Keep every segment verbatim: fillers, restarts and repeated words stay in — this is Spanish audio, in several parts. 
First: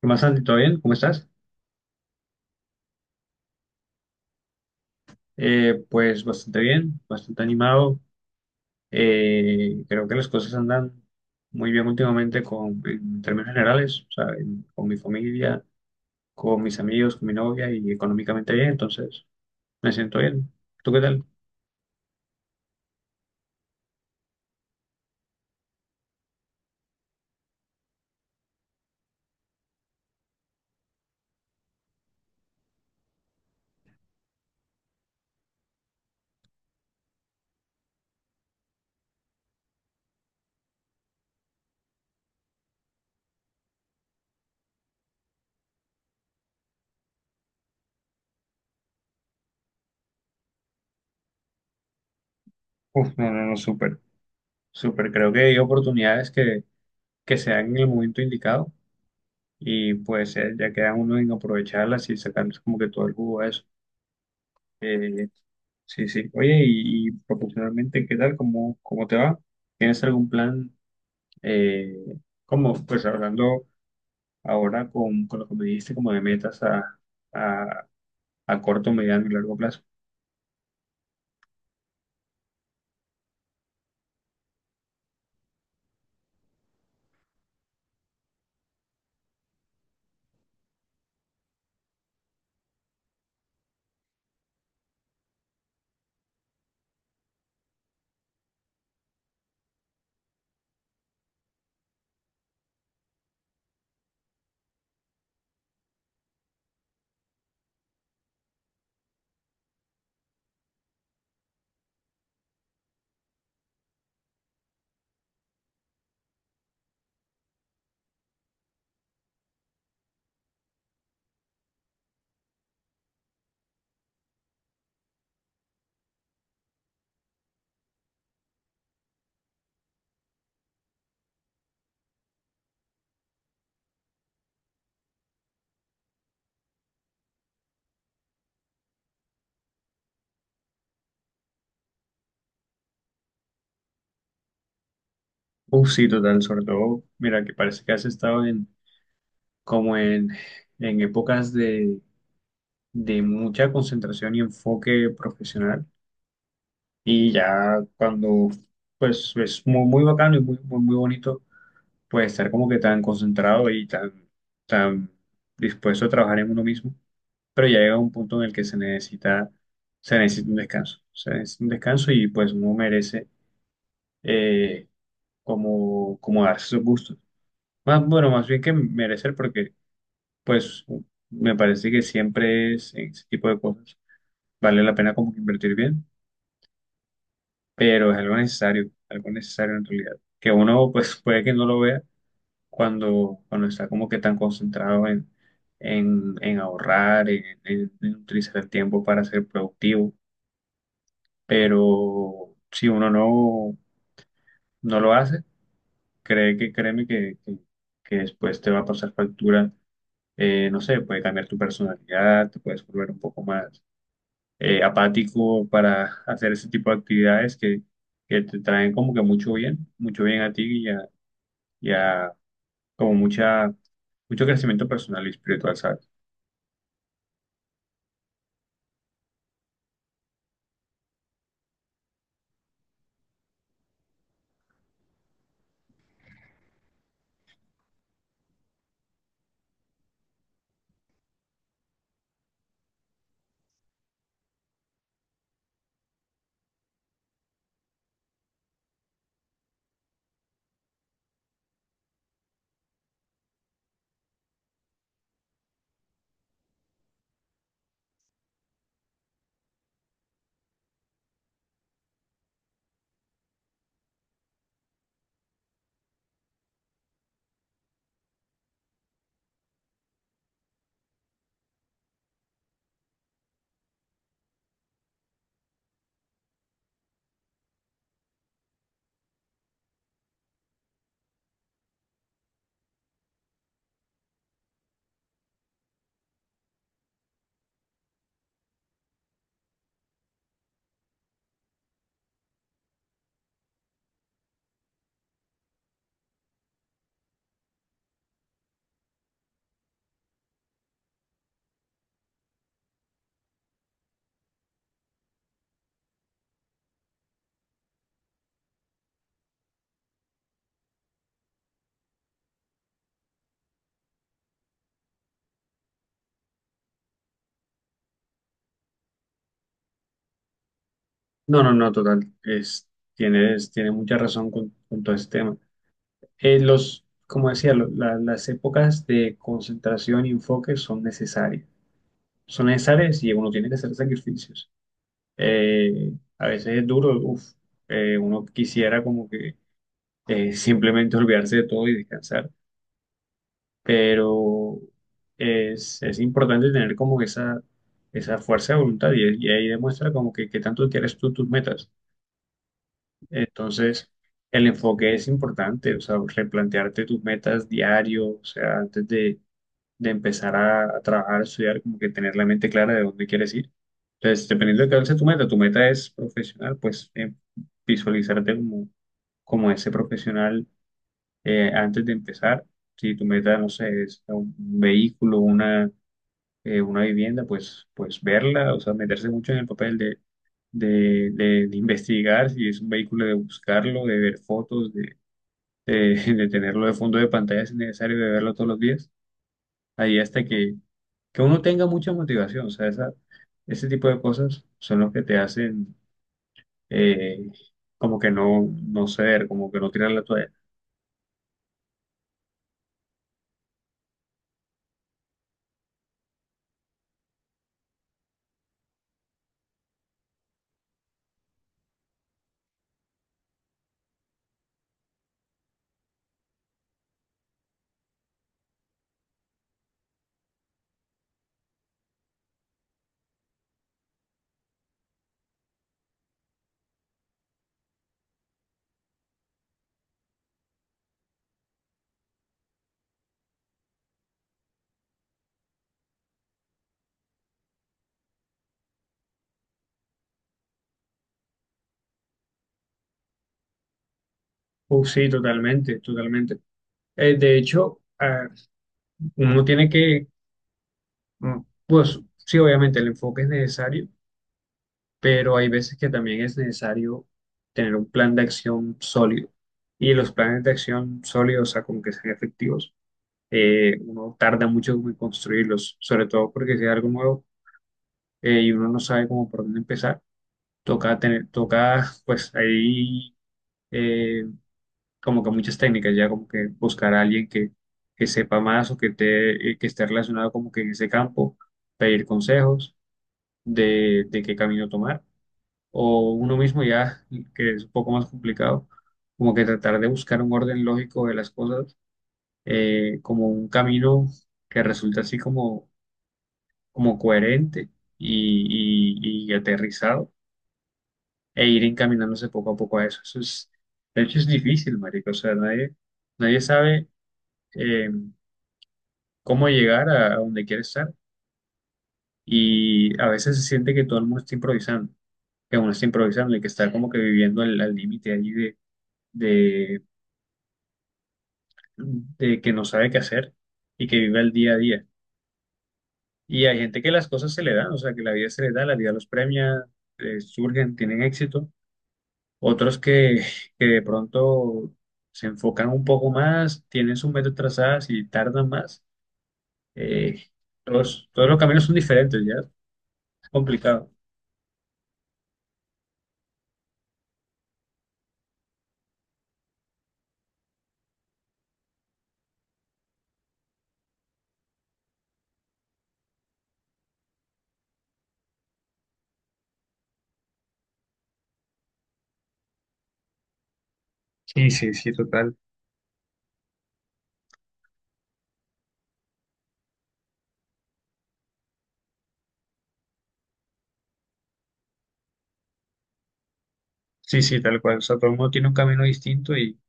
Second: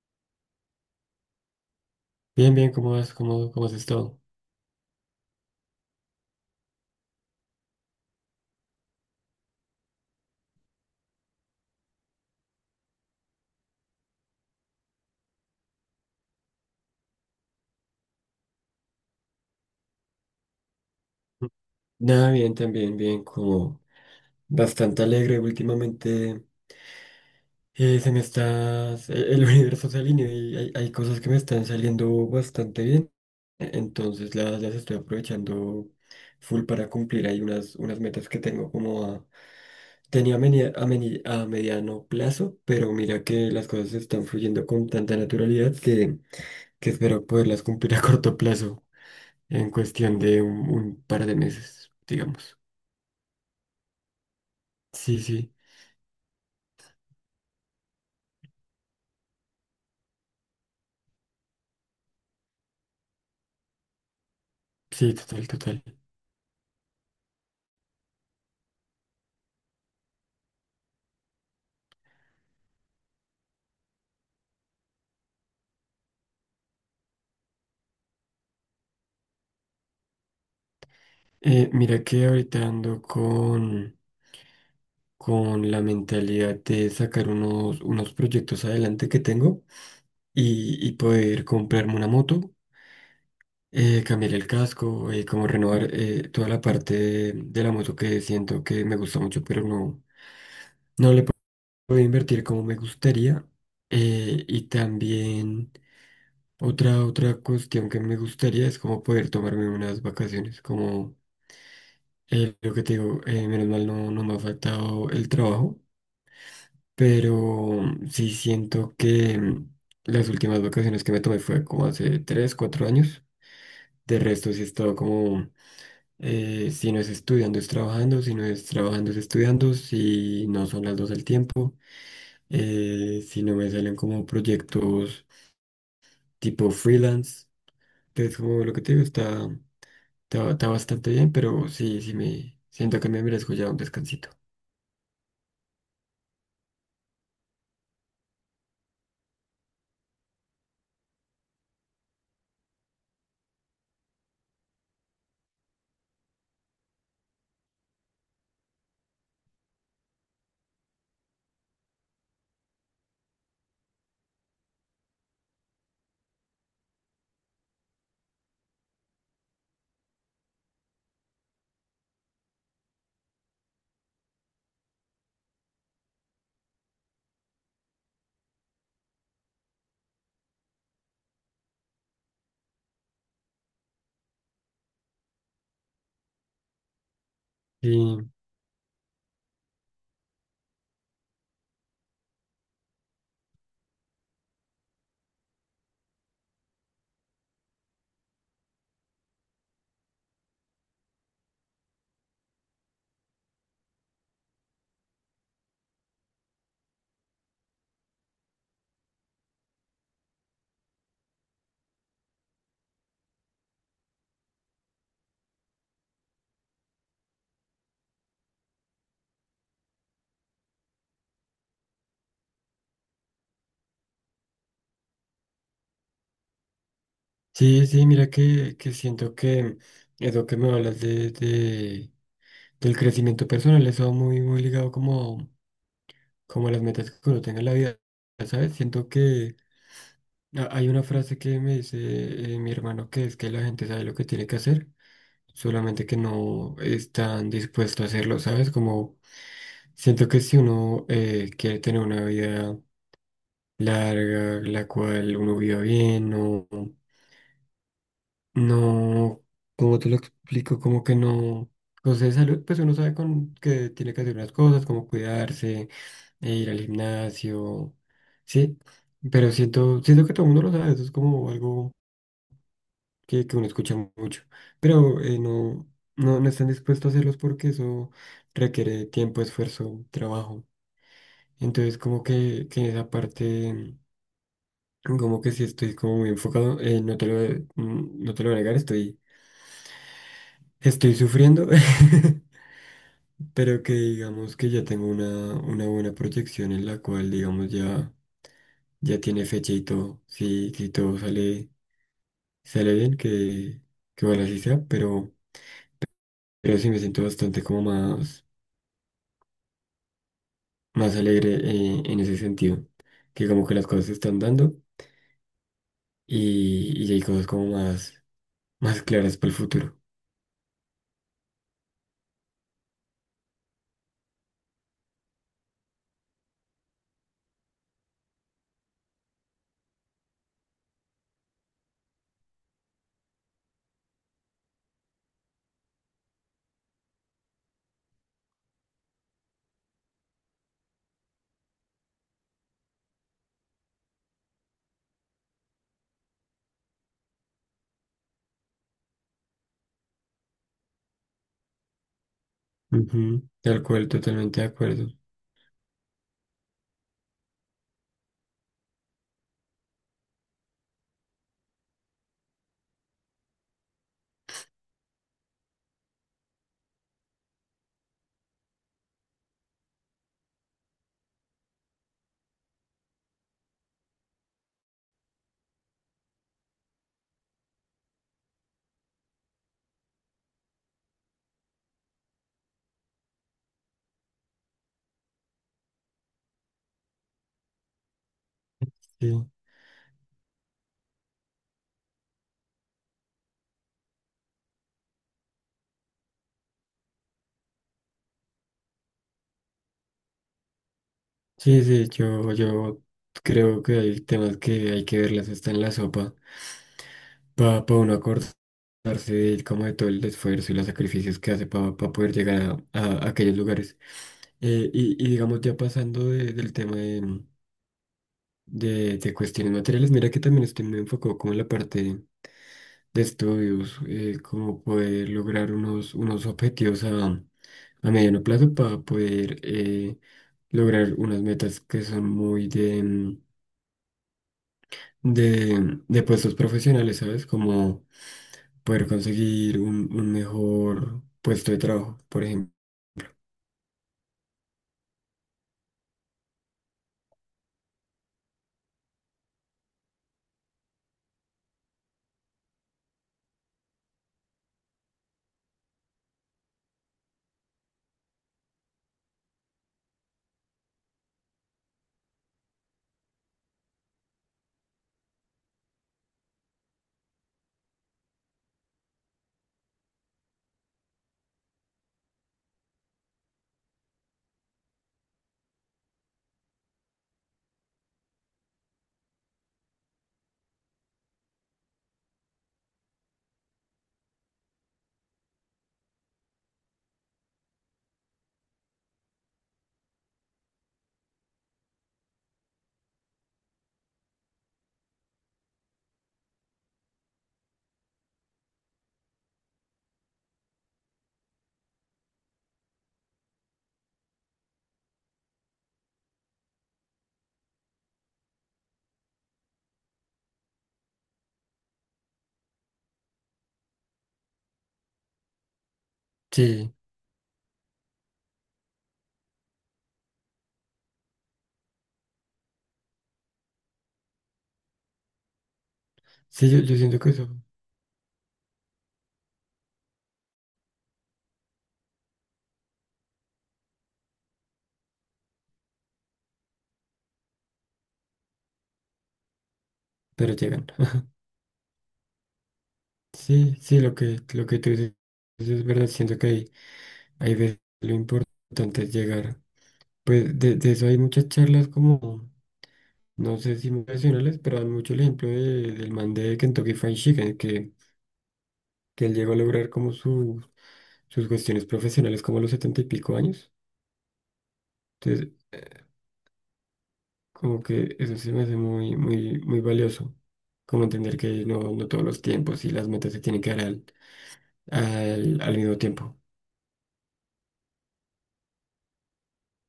¿Qué más, Santi? ¿Todo bien? ¿Cómo estás? Bien, bien, ¿cómo vas? ¿Cómo, cómo has estado? Eh, pues bastante bien, bastante animado. Eh, creo que las cosas andan muy bien últimamente con, en términos generales, o sea, en- con mi familia, con mis amigos, con mi novia y económicamente bien, entonces me siento bien. ¿Tú qué tal? Nada, bien, también, bien, como bastante alegre últimamente. Eh, se me está, el el universo se alinea y hay, hay cosas que me están saliendo bastante bien. e-, Entonces las, las estoy aprovechando full para cumplir. Hay unas, unas metas que tengo como a, tenía a, meni- a meni- a mediano plazo, pero mira que las cosas están fluyendo con tanta naturalidad que, que espero poderlas cumplir a corto plazo. En cuestión de un, un par de meses, digamos. Uf, no, no, no, súper, súper. Sí, Creo que sí, hay oportunidades que, que se dan en el momento indicado y pues eh, ya queda uno en aprovecharlas y sacarles como que todo el jugo a eso. sí, total, total. Sí, sí. Oye, y, y profesionalmente, ¿qué tal? ¿Cómo, cómo te va? ¿Tienes algún plan? Eh, ¿Cómo? Pues hablando ahora con, con lo que me dijiste, como de metas a, a, a corto, mediano y largo plazo. Eh, mira que ahorita ando con, con la mentalidad de sacar unos, unos proyectos adelante que tengo y, y poder comprarme una moto, eh, cambiar el casco, eh, como renovar eh, toda la parte de, de la moto, que siento que me gusta mucho, pero no puedo invertir como me gustaría. Eh, y también... Otra, otra cuestión que me gustaría es como poder tomarme unas vacaciones, como eh, lo que te digo. Eh, menos mal no, no me ha faltado el trabajo, pero mm, sí siento que mm, las últimas vacaciones que me tomé fue como hace tres cuatro años. De resto sí he estado como mm, eh, si no es estudiando es trabajando, si no es trabajando es estudiando, si no son las dos al tiempo, eh, si no me salen como proyectos tipo freelance. Entonces, como lo que te digo, está... Está, está bastante bien, pero sí, sí me siento que me merezco ya un descansito. Uf, sí, total, sobre todo, mira, que parece que has estado en, como en, en épocas de, de mucha concentración y enfoque profesional. Y ya cuando, pues, es muy, muy bacano y muy, muy, muy bonito pues estar como que tan concentrado y tan, tan dispuesto a trabajar en uno mismo, pero ya llega un punto en el que se necesita, se necesita un descanso, se necesita un descanso y pues uno merece eh, como, como darse sus gustos. Más, bueno, más bien que merecer porque pues me parece que siempre es en ese tipo de cosas, vale la pena como que invertir bien, Sí, pero es algo necesario, algo necesario en realidad, que uno pues puede que no lo vea cuando, cuando está como que tan concentrado en, en, en ahorrar, en, en- en utilizar el tiempo para ser productivo. Pero si uno no, no lo hace, cree que, créeme que, que, que después te va a pasar factura, eh, no sé, puede cambiar tu personalidad, te puedes volver un poco más eh, apático para hacer ese tipo de actividades que, que te traen como que mucho bien, mucho bien a ti y a, y a como mucha, mucho crecimiento personal y espiritual, ¿sabes? sí, sí, mira que, que siento que eso que me hablas de, de- del crecimiento personal. Eso va muy, muy ligado, como, como a las metas que uno tenga en la vida, ¿sabes? Siento que a- hay una frase que me dice eh, mi hermano, que es que la gente sabe lo que tiene que hacer, solamente que no están dispuestos a hacerlo, ¿sabes? Como, siento que si uno eh, quiere tener una vida larga, la cual uno viva bien, no, no, como te lo explico, como que no, cosas de salud, pues uno sabe, con, que tiene que hacer unas cosas, como cuidarse, e ir al gimnasio, sí, pero siento, siento que todo el mundo lo sabe. Eso es como algo que, que uno escucha mucho, pero eh, no, no, no están dispuestos a hacerlos, porque eso requiere tiempo, esfuerzo, trabajo. Entonces, como que, que en esa parte... Como que sí estoy como muy enfocado, eh, no te lo, mm, no te lo voy a negar, estoy, estoy sufriendo, pero que digamos que ya tengo una, una buena proyección, en la cual digamos ya, ya tiene fecha y todo, si, si todo sale, sale bien, que, que bueno así sea, pero, pero sí me siento bastante como más, más alegre eh, en ese sentido, que como que las cosas se están dando, y, y ya hay cosas como más, más claras para el futuro. No, no, no, total. Es, tienes, tiene mucha razón con, con todo este tema. Eh, los, como decía, lo- la- las épocas de concentración y enfoque son necesarias. Son necesarias y uno tiene que hacer sacrificios. Eh, a veces es duro, uf, eh, uno quisiera como que eh, simplemente olvidarse de todo y descansar, pero es, es importante tener como esa, esa fuerza de voluntad y, y ahí demuestra como que, que tanto quieres tú tus metas. Ujú, tal cual, Entonces, totalmente el de acuerdo. enfoque es importante, o sea, replantearte tus metas diario, o sea, antes de, de empezar a, a trabajar, a estudiar, como que tener la mente clara de dónde quieres ir. Entonces, dependiendo de cuál sea tu meta, tu meta es profesional, pues eh, visualizarte como, como ese profesional eh, antes de empezar. Si tu meta, no sé, es un, un vehículo, una eh, una vivienda, pues, pues verla, o sea, meterse mucho en el papel de, de, de- de investigar si es un vehículo, de buscarlo, de ver fotos, de, de, de tenerlo de fondo de pantalla si es necesario, de verlo todos los días, Sí. ahí hasta que, que uno tenga mucha motivación, o sea, esa, ese tipo de cosas son los que te hacen eh, como que no, no ceder, como que no tirar la toalla. Sí, sí, yo, yo creo que hay temas que hay que verlas hasta en la sopa, para uno acordarse de, como de todo el esfuerzo y los sacrificios que hace para poder llegar a, a aquellos lugares. Eh, y, y digamos, ya pasando de- del tema de, de, de cuestiones materiales, mira que también estoy muy enfocado como en la parte de estudios, eh, como poder lograr unos, unos objetivos a, a mediano plazo, para poder eh, lograr unas metas que son muy de... de, de puestos profesionales, ¿sabes? Como poder conseguir un, un mejor puesto de trabajo, por ejemplo. Uh, sí, totalmente, totalmente. Eh, de hecho, ah, uno tiene que, mm, pues sí, obviamente el enfoque es necesario, pero hay veces que también es necesario tener un plan de acción sólido. Y los planes de acción sólidos, o sea, como que sean efectivos, eh, uno tarda mucho en construirlos, sobre todo porque si es algo nuevo eh, y uno no sabe cómo por dónde empezar, toca tener, toca, pues ahí eh, como que muchas técnicas, ya como que buscar a alguien que, que sepa más o que, te, eh, que esté relacionado como que en ese campo, pedir consejos de, de qué camino tomar o uno mismo ya, que es un poco más complicado, como que tratar de buscar un orden lógico de las cosas, eh, como un camino que resulta así como, como coherente y, y- y aterrizado, e ir encaminándose poco a poco a eso. Eso es, de hecho es difícil, marico, o sea, nadie, nadie sabe eh, cómo llegar a, a donde quiere estar y a veces se siente que todo el mundo está improvisando, que uno está improvisando y que está Sí, como que viviendo al al límite ahí de de de que no sabe qué hacer y que vive el día a día. Y sí, hay yo, yo gente que siento las que eso, cosas se le dan, o sea, que la vida se le da, la vida los premia, eh, surgen, tienen éxito. Otros que, que de pronto se enfocan un poco más, tienen sus metas trazadas y tardan más. Eh, pero llegan. Todos, todos los caminos son diferentes, ya. Es Sí, sí, complicado. lo que, lo que tú dices es verdad. Siento que hay, hay veces lo importante es llegar. Pues de, de eso hay muchas charlas, como, no sé si profesionales, pero dan mucho el ejemplo de- del man de Kentucky Fried Chicken, que, que él llegó a lograr como su, sus cuestiones profesionales como a los setenta y pico años. Sí, sí, sí, Entonces, total. como que eso se me hace muy, muy, muy valioso. Como entender que no, no todos los tiempos y las metas se tienen que dar al, al, al mismo tiempo. Sí, sí, tal cual. O sea, todo el mundo tiene un camino distinto y,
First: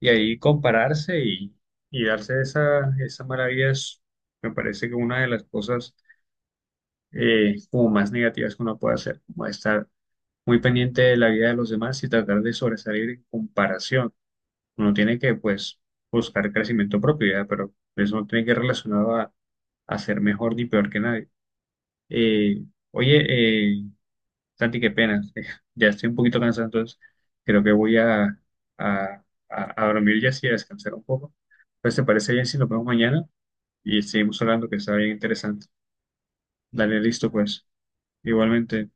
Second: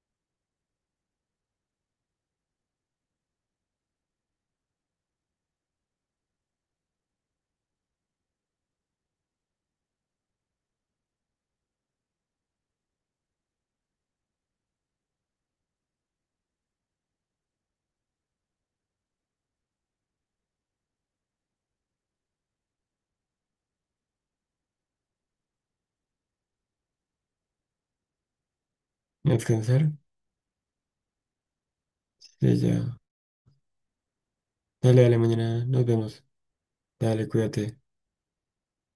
y ahí compararse y, y darse esa, esa maravilla es- me parece que una de las cosas eh, como más negativas que uno puede hacer, como estar muy pendiente de la vida de los demás y tratar de sobresalir en comparación. Uno tiene que, pues, buscar crecimiento propio, ya, pero eso no tiene que ir relacionado a, a ser mejor ni peor que nadie. Eh, Oye, eh, Santi, qué pena, ya estoy un poquito cansado, entonces creo que voy a, a, A a, a descansar. dormir ya así, a descansar un poco. Pues, ¿te parece bien Sí, si nos vemos ya. mañana? Y seguimos hablando, que está Dale, bien dale, mañana interesante. nos vemos. Dale, Dale, listo, pues. cuídate. Igualmente.